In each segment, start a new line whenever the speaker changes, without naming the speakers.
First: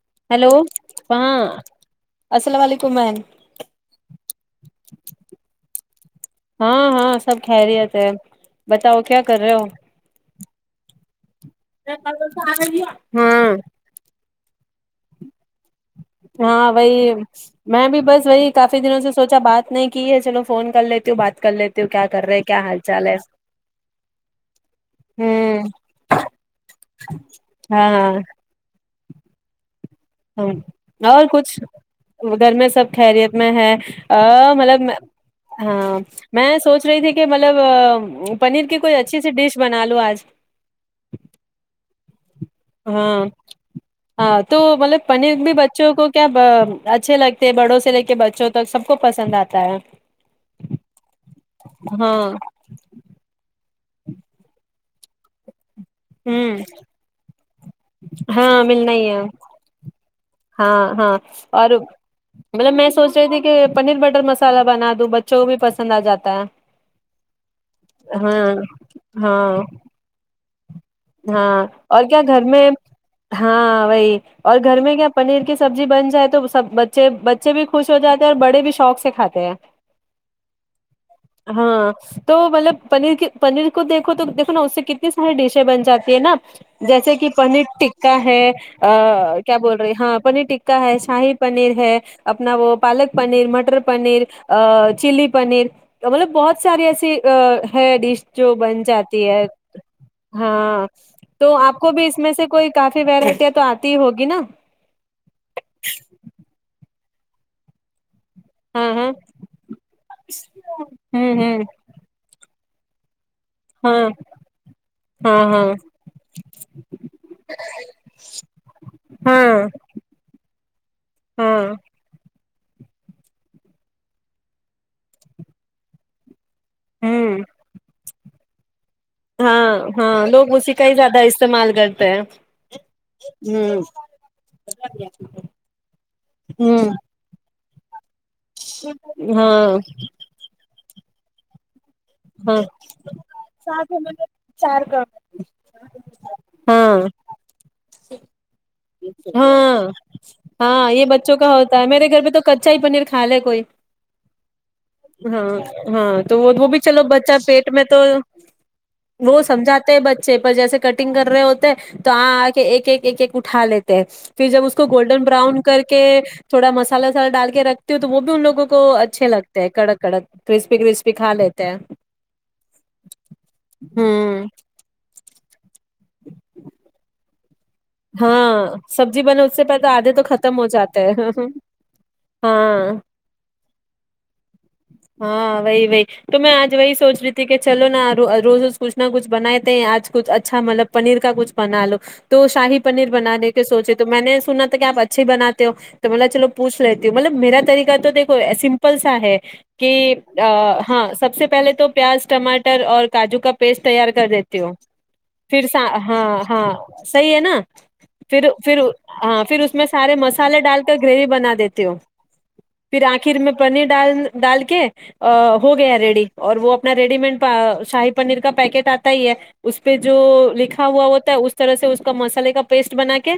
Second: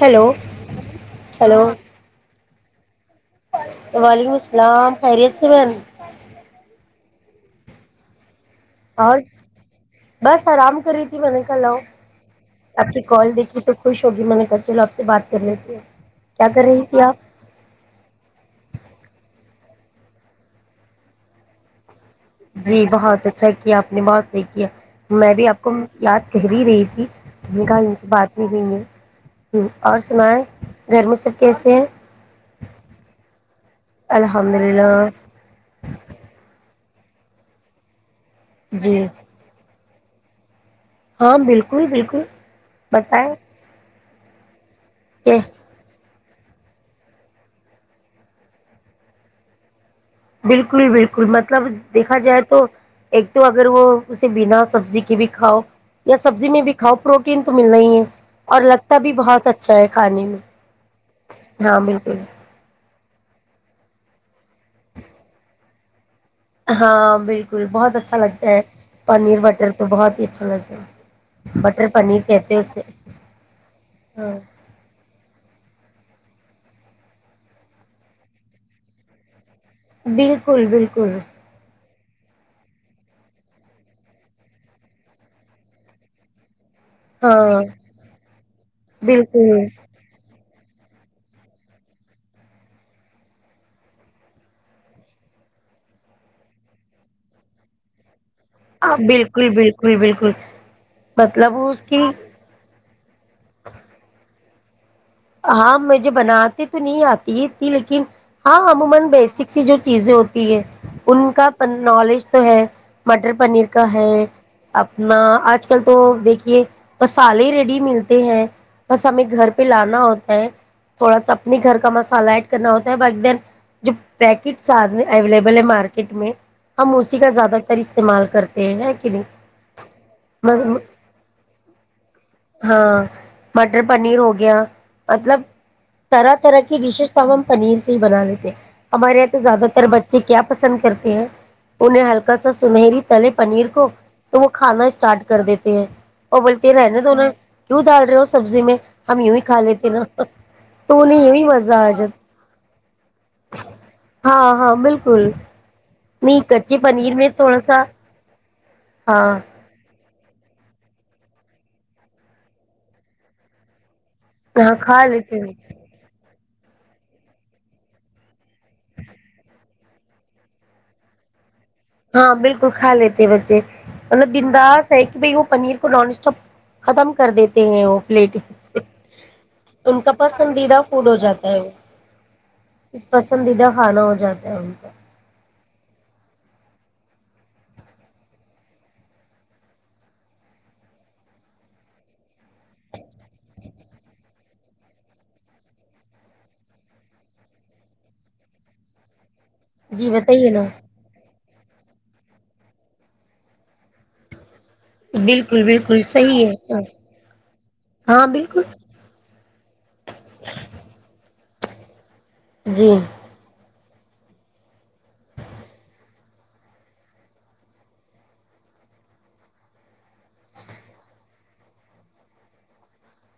hello hello
[unintelligible]
[inaudible]
ہاں ہاں سب خیریت ہے
اور
[inaudible]
بس آرام کر [inaudible]
ہاں
[inaudible] کیا کر رہی تھی آپ
[inaudible] [inaudible] [inaudible] کیا حال چال ہے ہوں
[inaudible] [unintelligible] گھر میں
یار
سب
کچھ
کیسے ہیں
گھر میں سب خیریت میں ہیں ا
الحمد
مطلب
للہ
ا میں سوچ [inaudible] فنیر کی کوئی
جی
اچھی سی ڈش بنا لو [inaudible]
ہاں بالکل بالکل [unintelligible]
ہاں [unintelligible] [unintelligible]
کہ
اچھے لگتے ہیں بڑوں سے لے کے بچوں تک سب کو
بالکل بالکل مطلب
ہاں
دیکھا جائے تو ایک پھر وہ اسے بینا سبزی کے بھی کھاؤ تو سبزی
ہوں
میں بھی کھاؤ پروٹین تو ملنا ہی ہے اور
ہاں ملنا
لگتا
ہی
بھی
ہے
بہت اچھا ہے کھانے میں
ہاں ہاں
بالکل
یعنی کہ پنیر بٹر مصالحہ بنا دو بچوں کو بھی پسند ہے
ہاں بالکل بہت اچھا لگتا
ہاں
ہے اور نیر بٹر کو بہت ہی اچھا [unintelligible] بٹر
[unintelligible] اب
پنیر کہتے ہیں اسے ہاں
جی بن جائے تو وہ سب بچے بچے بھی خوش ہو جاتے ہیں اور بڑے
بالکل بالکل
ہاں تو مطلب پن کو دیکھو تو دیکھو نا اس سے کتنی [unintelligible] جیسے کہ
ہاں
پانی ٹکا ہے کیا
بالکل
بول رہے ہیں کا ہے شاہی پنیر ہے اپنا وہ پالک پنیر مٹر پنیر چلی پنیر تو مطلب بہت سارے ایسے
اپ بالکل بالکل
ہاں تو
مطلب
اپ کو
کی
بھی اس میں سے کچھ [unintelligible]
[unintelligible] [unintelligible] ہاں عموما بیسک سی جو چیزیں ہوتی ہیں ان کا
ہوں
پنلج تو [unintelligible] انرکہ
ہوں
ہے اپنا
ہاں ہاں ہاں
اج کل تو دیکھیے مصالے ریڈی ملتے ہیں بس ہمیں گھر
ہاں
پہ
ہاں
[unintelligible] [unintelligible] [unintelligible]
ہوں
[unintelligible]
ہاں ہاں لوگ اسی کا ہی زیادہ استعمال کرتے ہیں
ہاں مٹر پنیر ہو گیا مطلب طرح طرح کی
ہوں
ڈشز [inaudible] بنا لیتے ہمارے ہاں تو زیادہ تر بچے کیا پسند کرتے ہیں انہیں ہلکا سا
ہاں
سنہری تلے پنیر کو تو وہ
چار
کھانا
کا
سٹارٹ کر دیتے ہیں اور بولتے ہیں رہنے
ہاں
دو نا دودھ کر رہے ہو سبزی میں ہم یوں ہی کالے
ہاں ہاں یہ بچوں کا ہوتا ہے
آ
میرے گھر
جاتا
پہ تو کچا ہی پنیر کھا لے کوئی
ہاں ہاں بالکل
ہاں ہاں تو
نہیں
وہ وہ
کچے
بھی چلو
پنیر میں
بچہ
تھوڑا
پیٹ
سا
میں تو
ہاں
وہ سمجھاتا ہے پر جیسے کٹنگ کر رہے ہوتے ہیں تو ایک ایک ایک ایک اٹھا لیتے پھر جب اس
ہاں
کو
کھا
گولڈن
لیتے ہیں
براؤن کر کے بڑا مصالحہ ڈال کے رکھتے ہو تو وہ بھی ان لوگوں کو اچھے لگتے ہیں کڑا کڑک تو اس پہ کرسپی کھا لیتے ہیں
ہاں بالکل کھا لیتے ہیں بچے مطلب
ہوں
بنداس ہے کہ بھئی انیر کو ختم کر دی پلیٹ
ہاں سبزی بنا اس سے پہلے
ان
آدھے
کا
تو ختم
پسندیدہ
جاتے
فوڈ ہو
ہیں
جاتا
ہاں
ہے پسندیدہ کھانا ہو جاتا ہے کا
ہاں بھائی بھائی تو میں اج نہیں سوچ رہی تھی کہ چلو نا روز اس کچھ نہ کچھ بنائے تھے اج کچھ اچھا مطلب پنیر کا کچھ بنا لو تو شاہی پنیر بنانے کے سوچے تو میں نے سنا تھا کہ اپ اچھے ہی بناتے ہو تو بولا چلو پوچھ لیتی ہوں مطلب میرا طریقہ تو دیکھو سمپل سا ہے کہ
جی بتائیے نا
ہاں سب سے پہلے تو پیاز ٹماٹر اور کاجو کا پیسٹ تیار کر دی
بالکل بالکل
ہاں
صحیح
ہاں
ہے
صحیح ہے نا
ہاں بالکل
پھر اپ سارے مصالحے ڈال کر گریوی بنا دیتے ہو
جی
پھر اخر میں بنے [inaudible] ڈال کے ہو گئے ہیں ریڈی اور وہ اپنا ریڈیمنٹ ساہی پنیر کا پیکٹ اتا ہی ہے اس پہ جو لکھا ہوا ہوتا ہے اس طرح سے اس کا مسئلے کا پیسٹ بنا کے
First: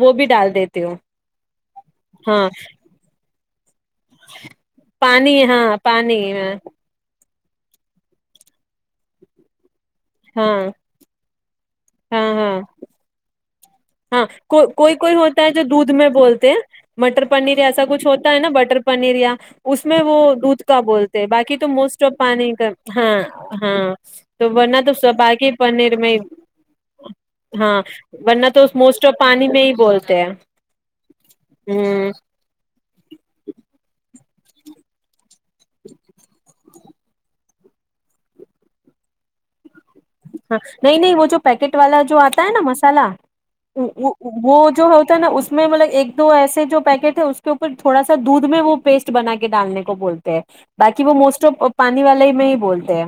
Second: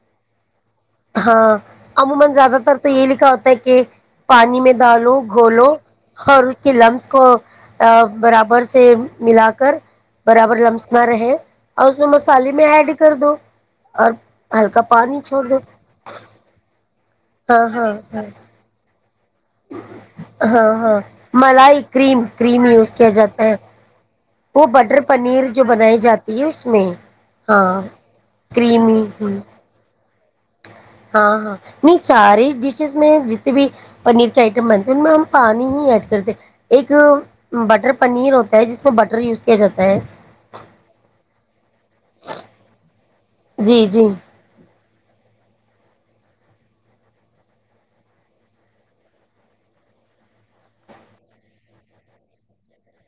وہ بھی ڈال دیں
زیادہ تر تو یہ لکھا ہوتا [inaudible] پانی میں ڈالوں
پانی ہاں
گولوں
پانی
اور
ہاں
اس کے لمس کو برابر سے ملا کر
ہاں
برابر لمس نہ رہے اس نے
ہاں
مصالحے
ہاں
میں ایڈ کر دو اور
ہاں کو
ہلکا
کوئی کوئی
پانی
ہوتا
چھوڑ دے
[inaudible] مٹر پنیر ایسا کچھ ہوتا ہے
ہاں
نا بٹر پنیریا اس میں وہ دودھ
ہاں
کا
ہاں
بولتے ہیں باقی تو
ملائی
موسٹ اف
کریم
پانی
کریم
کا
یوز کیا
ہاں
جاتا ہے
ہاں تو
وہ
ورنہ تو
بٹر
س
پنیر
باقی
جو بنائی
میں
جاتی ہے اس میں
ہاں ورنہ تو اس
کریمی
موسٹ پانی میں ہی بول
ہاں ہاں نہیں ساری ڈشز میں جتنی بھی ایک بٹر پنیر ہوتا ہے جس میں بٹر یوز کیا جاتا ہے اس کے بارے میں پتہ تو لگانا ہی ہے
نہیں نہیں وہ جو پیکٹ والا جو اتا ہے نا مصالہ
جی جی
[unintelligible] جو ہوتا ہے نا اس میں ملک ایک دو ایسے جو پیکٹ ہے اس کے اوپر تھوڑا سا دودھ میں وہ پیسٹ بنا کے ڈالنے کو بولتے ہیں باقی وہ موسٹ پانی والا ہی میں ہی بولتے ہیں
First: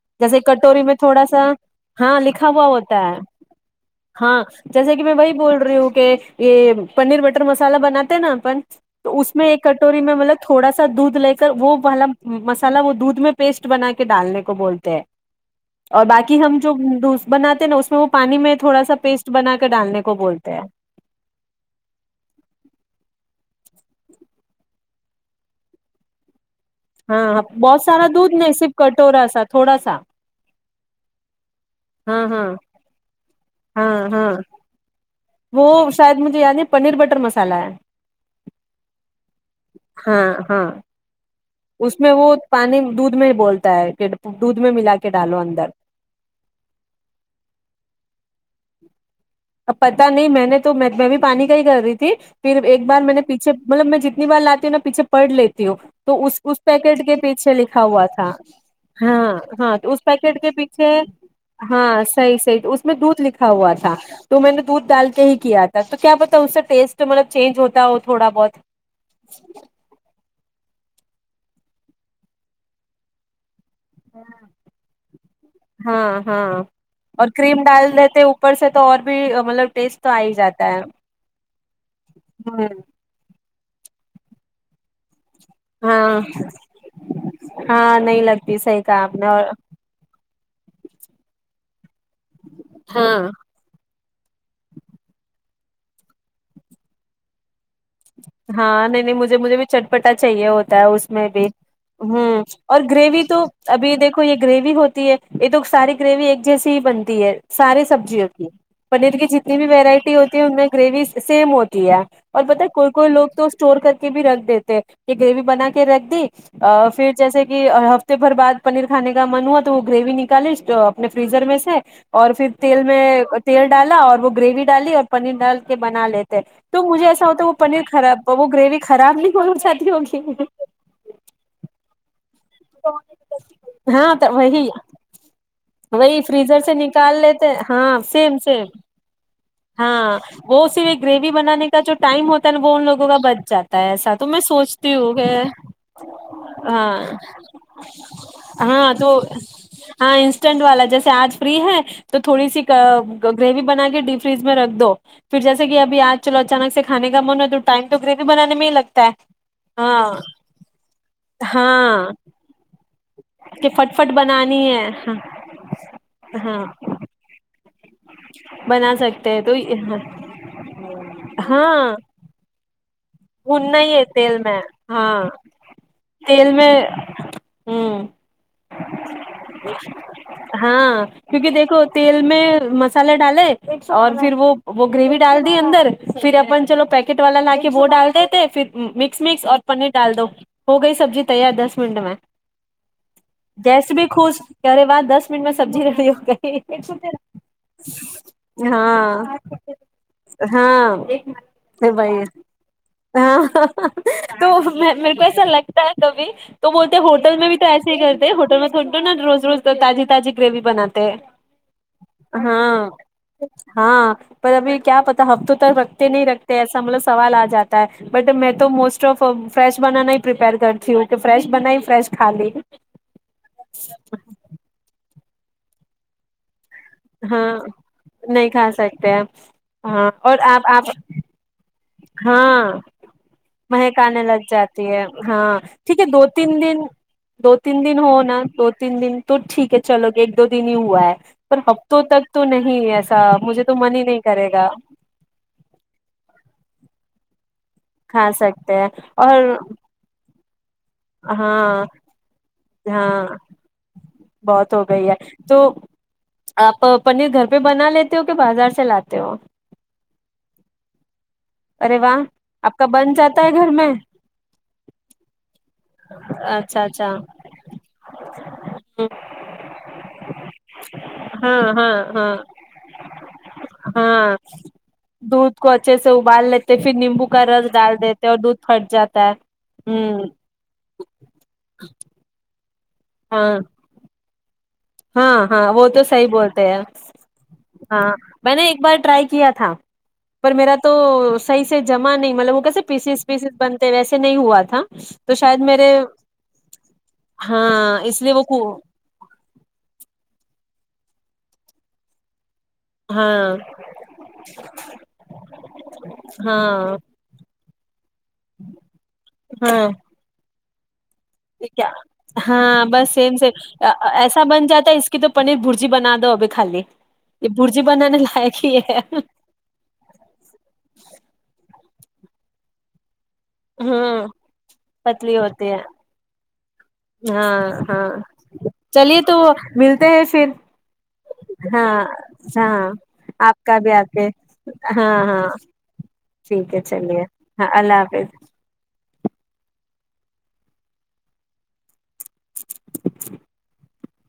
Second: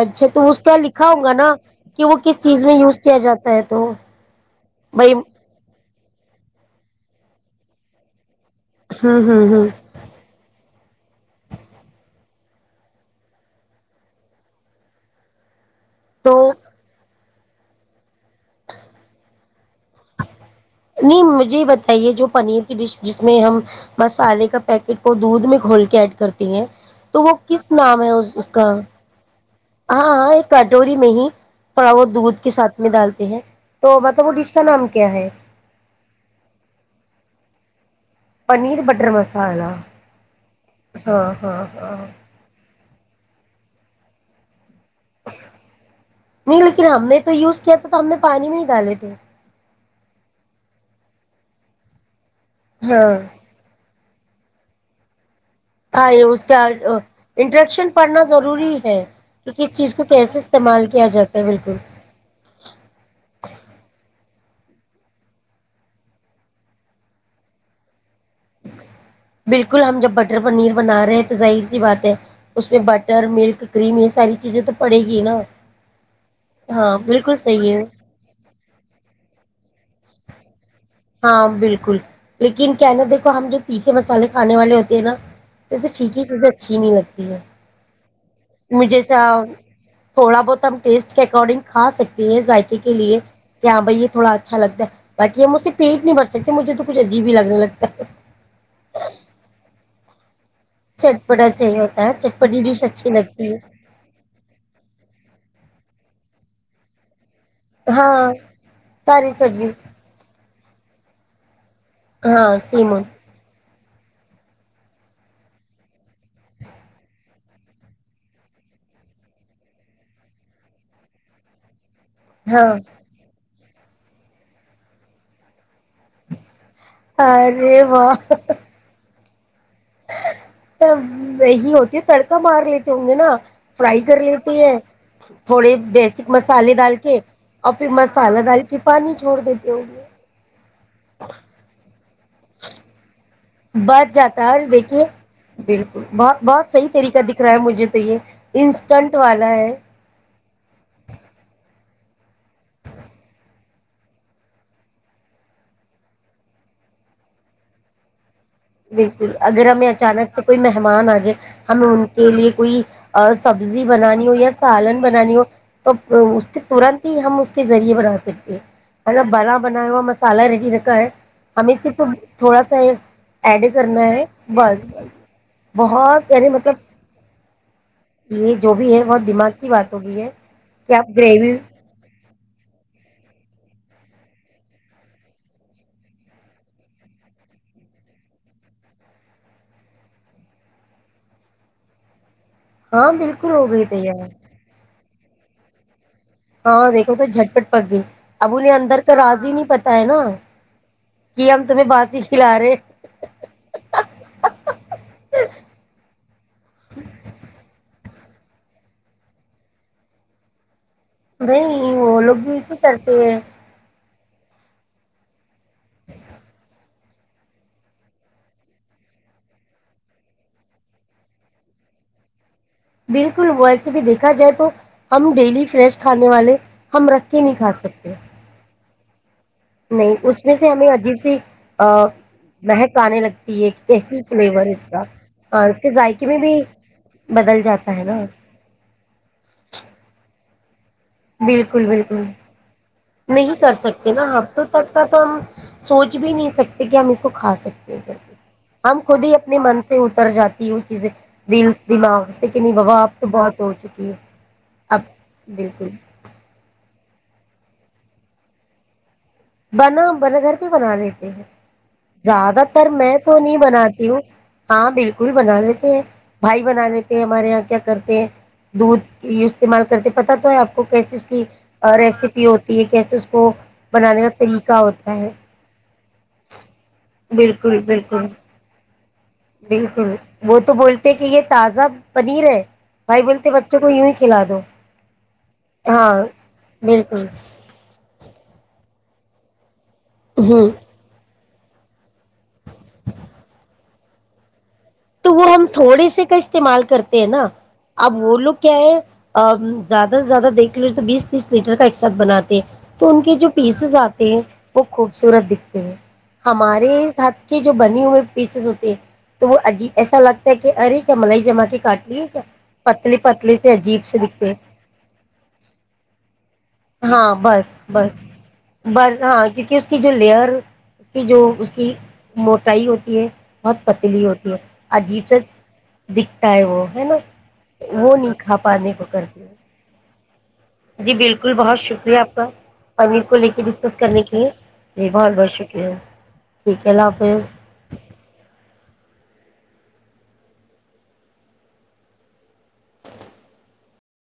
اچھا
جیسے
تو اس کا
کٹوری میں تھوڑا
ہوگا
سا
نا کہ وہ
ہاں
کس
لکھا
چیز
ہوا
میں
ہوتا
یوز کیا
ہے
جاتا تو
ہاں جیسا کہ
بھائی
میں وہی بول رہی ہوں کیونکہ پنیر بٹر مصالحہ بناتے ہیں نا تو
ہوں
اس میں
ہوں
ایک
ہوں
کٹوری میں مطلب تھوڑا دودھ لے کر وہ والا مصالحہ وہ دودھ میں پیسٹ بنا کے ڈالنے کو بولتے ہیں اور
تو
باقی ہم جو بناتے ہیں نا اس میں وہ پانی میں تھوڑا سا پیسٹ بنا کے ڈالنے کو بولتے ہیں
نہیں مجھے بتائیے جو پنیر کی جس میں ہم مصالحے کا پیکٹ کو دودھ میں گھول کے ایڈ کر دیں
ہاں بہت سارا دودھ
اس
نسب کٹ ہو رہا ہے ساتھ تھوڑا سا
کنٹوری میں ہی
ہاں
دودھ
ہاں
کے ساتھ میں ڈالتے ہیں تو میں تو وہ ڈش کا نام کیا ہے
تو شاید مجھے یاد ہے پٹر مصالحہ ہے
پنیر بٹر [unintelligible]
ہاں ہاں اس میں وہ دودھ میں بولتا ہے کہ میں ملا کے ڈالو اندر
لیکن ہم نے تو یوز کیا تھا تو ہم نے پانی میں [unintelligible]
اب پتا نہیں میںنے تو میں بھی پانی کا ہی کر رہی تھی پھر میںنے ایک بار
ہاں
پیچھے مطلب میں جتنی بار لاتی ہوں نہ پیچھے پڑھ لے
ہاں
تو اس
کا
پیکٹ کے پیچھے لکھا
انٹریکشن
ہوا
پڑھنا
تھا
ضروری ہے
ہاں
کہ
ہاں
کس چیز
اس
کو کیسے
پیکٹ کے
استعمال
پیچھے
کیا جاتا ہے بالکل
ہاں صحی صحی ااس میں دودھ لکھا ہوا تھا تو میں نے دودھ ڈالتے ہی کیا تھا تو کیا پتہ اس سے ٹیسٹ مطلب چینج ہوتا ہو تھوڑا
بلکل ہم جب بچپن مٹر پنیر بنا رہے ہیں تو ظاہر سی بات ہے اس میں بٹر ملک کریم یہ ساری چیزیں تو پڑے گی نا
ہاں ہاں اور
بالکل
کریم
صحیح ہے
ڈال دیتے ہیں اوپر سے تو ٹیسٹ اور بھی [unintelligible]
ہاں بلکل
ہ
لیکن کیا ہے نہ دیکھو ہم جب تیکھے مسئلے کھانے والے ہوتے ہیں نہ [inaudible] جیسے
ہاں
پھیکی چیزیں اچھی نہیں لگتی ہے
ہاں نہیں لگتی صحیح
مجھے
کہا آپ نے اور
سب تھوڑا بہت ہم ٹیسٹ کے ایکاڈنگ خا سکتے ہیں یہ زیکھے کے لیے
ہاں
کی ہاں بھئی تھوڑا اچھا لگتا ہے بٹ یے مجھسے پیٹ نہیں بھر سکتے مجھے تو کچھ عجیب حی لگنے لگتا ہے
ہاں نہیں نہیں مجھے مجھے بھی چٹپٹا چاہیے ہو ہوتا ہے اس میں بھی
چٹپٹا چاہیے ہوتا ہے
حم
چٹپٹی
اور
ڈش اچھی
گریوی تو
لگتی
اب یہ دیکھو یے گریوی ہوتی ہے یے تو ساری گریوی ایک جیسی ہی بنتی ہے ساری
ہے
سبزیوں
ہاں
کی پنیر کی
ساری
جتنی بھی
سبزی
ورائٹی ہوتی ہے ان میں گریوی سیم ہو تی ہے اور
ہاں
پتا ہے کوئی
سیمون
کوئی لوگ تو اسٹور کرکے بھی رکھ دیتے ہیں کے گریوی بنا کر رکھ دے پھر جیسا کی ہفتے بھر بعد پنیر کھانے کا من ہوا تو وہ گریوی نکلے آپنے فریزر میں سے اور پھر
ہاں
تیل میں تیل ڈالا اور وہ گریوی ڈالی اور وہ پنیر ڈال کے بنا لیتے تو مجھے ایسا ہوتا وہ پنیر
ارے
خراب وہ گریوی خراب [unintelligible]
نہیں ہوتی تڑکا تڑکا مار لیتے ہونگے نہ
ہاں تو وہی وہی فریزر سے نکال لیتے ہاں سیم سیم ہاں وہ صرف گریوی بنانے کا جو ٹائم وہ ہوتا ان لوگوں کا [unintelligible] ایسا
بچ
تو میں
جاتا ہے اور
سوچتی
دیکھیے
ہوں کہ
بلکل بہت بہت
ہاں
صحی طریقہ دیکھ رہا ہے مجھے تو یہ
ہاں تو
انسٹنٹ والا ہے
ہاں انسٹنٹ والا جیسے آج فری ہے تو تھوڑی سی گریوی بنا کے ڈی فریج میں رکھ دو پھر جیسے کہ ابھی آج چلو اچانک سے کھانے کا من ہے تو ٹایم گ
بلکل اگر ہمیں اچانک سے کوئی مہمان آ جائے ںم ان
ہاں
کے لی کوئی
کہ
سبزی
فٹ فٹ
بنانی ہو یا سالن
ہے
بنانی ہو تو اس کے
ہاں
ترنت ہی ہم اس کے ذریعے بنا سکتے
بنا
ہیں
سکتے تو
بڑا بنا ہوا مسالہ ریڈی رکھا ہے ہمیں
ہاں
صرف تھوڑا سا ایڈ
بھوننا ہی
کرنا ہے
تیل میں
بس
ہاں
بہت یعنی
تیل میں
مطلب
ہوں
یہ جو بھی ہے بہت دماغ کی بات ہو گئی ہے کہ
ہاں
آپ
کیونکہ
گریوی
دیکھو تیل میں مسالے ڈالے اور پھر وہ وہ گریوی ڈال دی اندر پھر اپن چلو پیکٹ والا لا کے وہ ڈال تھے پھر مکس مکس اور پنیر ڈال دو ہو گئی سبزی تیار دس منٹ میں
ہاں بالکل ہو گئی
جیسے بھی
تیار
خوش کیا رے واہ دس منٹ میں سبزی کر رہی ہوں
ہاں دیکھو تو جھٹپٹ پک گئی اب انہیں اندر کا
ہاں
راز ہی نہیں پتا ہے نا
ہاں
کہ اب تمہیں بازی
بھائی
کھلا رہے
ہاں تو میرے کو ایسا لگتا ہے کبھی تو بولتے ہوٹل میں بھی تو ایسے ہی کرتے ہیں ہوٹل میں تھوڑی نا روز روز تازی تازی گریوی بناتے
نہیں وہ لوگ بھی
ہاں
اسے کرتے ہیں
ہاں پر ابھی کیا پتا ہفتوں تک رکھتے نہیں رکھتے سمبلو سوال آ جاتا بٹ میں تو موسٹ آف فریش بنانا ہی پرپیر کرتی ہوں کہ فریش بنای فریش کھا لی
بلکل ویسے بھی دیکھا جائے تو ہم ڈیلی فریش کھانے والے ہم رکھ کے نہیں کھا سکتے
پیمپ
نہیں اس میں سے ہمیں عجیب سی آ،
ہاں
مہک آنے لگتی ہے
مہک
کیسی
آنے لگ
فلیور اس
جاتی ہے
کا
ہاں
اس کے
ٹھیک ہے دو
ذائقے میں
تین
بھی
دن دو
بدل
تین دن
جاتا ہے نا
ہونا دو تین دن تو ٹھیک ہے چلو ایک د نہیں [unintelligible] ہوا ہے پر
بالکل
ہفتوں تک
بالکل
تو نہیں ہیں ایسا
نہیں
مجھے
کر
تو من ہی
سکتے
نہیں
نا
کرے
ہفتوں
گا
تک کا تو ہم سوچ بھی نہیں سکتے تاکہ ہم اس کو کھا سکے
کھا سکتے ہیں
ہم خود ہی
اور
اپنے من سے اتر جاتے کہ وہ چیزیں دل
ہاں
دماغ سے نہیں بابا اب تو
ہاں
بہت ہو چکی ہے
بہت ہو
اب
گئی ہے تو
بالکل
آپ پنیر گھر بای بنا لیتے ہو کہ بازار سے لاتے ہو
بنا بنا گھر پہ بنا لیتی ہیں
ارے واہ
زیادہ
آپ
تر
کا بن
میں تو
جاتا ہے
نہیں
گھر میں
بناتی ہوں ہاں بلکل بنا لیتے ہیں بھائی
اچھا
بنا
اچھا
لیتے ہیں ہمارے کیا کرتے ہیں دودھ استعمال کرتے پتا تو ہے آپ کو کیس اس کی
ہاں ہاں ہاں
ریسیپی ہوتی ہے کیسے اس کو بنانے
ہاں
کا طریقہ ہوتا ہے
دودھ کو اچھے سے ابال لیتے پھر نیمبو کا رس
بالکل
ڈال دیتے
بالکل
اور دودھ پھٹ جات
بالکل وہ تو بولتے ہیں کہ یہ تازہ پنیر ہے بھائی بولتے
ہاں
بچوں کو یوں کلا دو
ہاں ہاں وہ تو صحی بولتے ہیں
بالکل
ہاں میں نے ایک بار ٹرائی کیا تھا پر
ہوں
میرا تو صحیح سے جمع نہیں مطلب وہ کیسے پیسز پیسز بنتے ویسے نہیں ہوا تھا
تو وہ
شاید
ہم
میرے
تھوڑے سے کا استعمال کرتے ہیں نا
ہاں
اب
اس لیے
وہ لوگ
کو
کیا ہے زیادہ سے زیادہ دیکھ لیے تو بیس تیس لیٹر کا ایک ساتھنات [unintelligible] تو ان کے جو
ہاں
پیسز آتے ہیں وہ خوبصورت دکھتے ہیں
ہاں
ہمارے ہ کہ جو بنی ہوئے پیسز ہوتے تو وہ
ہاں
اجیب کہ ار ک ملائی جما کے
کیا
کاٹ لی
ہاں بس
پتلے
سیم
پتلے سے
سیم
عجیب سے
ایسا
دکھتے
بن جاتا ہے اس کی تو پنیر برجی بنا دو ابھی خالی
ہاں
یہ
بس
برجی
بس
بنانے لائق ہی
ب
ہے
ہاں کیونکہ اس کی جو لیئر اس کی جو کی موٹائی ہوتی ہے بہت پتیلی
ہاں
ہوتی ہے
پتلی ہوتی ہیں
ت ہے وہ ہے نا
ہاں ہاں
وہ نہیں کھا پانے کو
چلیے تو
کرتی ہے
ملتے ہیں پھر
جی بالکل بہت
ہاں
شکریہ آپ کا
ہاں
پنیر کو لے کے
آپ کا بھی
ڈسکس کرنے
آتے
کے لیے جی
ہاں
بہت
ہاں
بہت شکریہ ٹھیک ہے اللہ
چلیے
حافظ
ہاں اللہ حافظ [inaudible]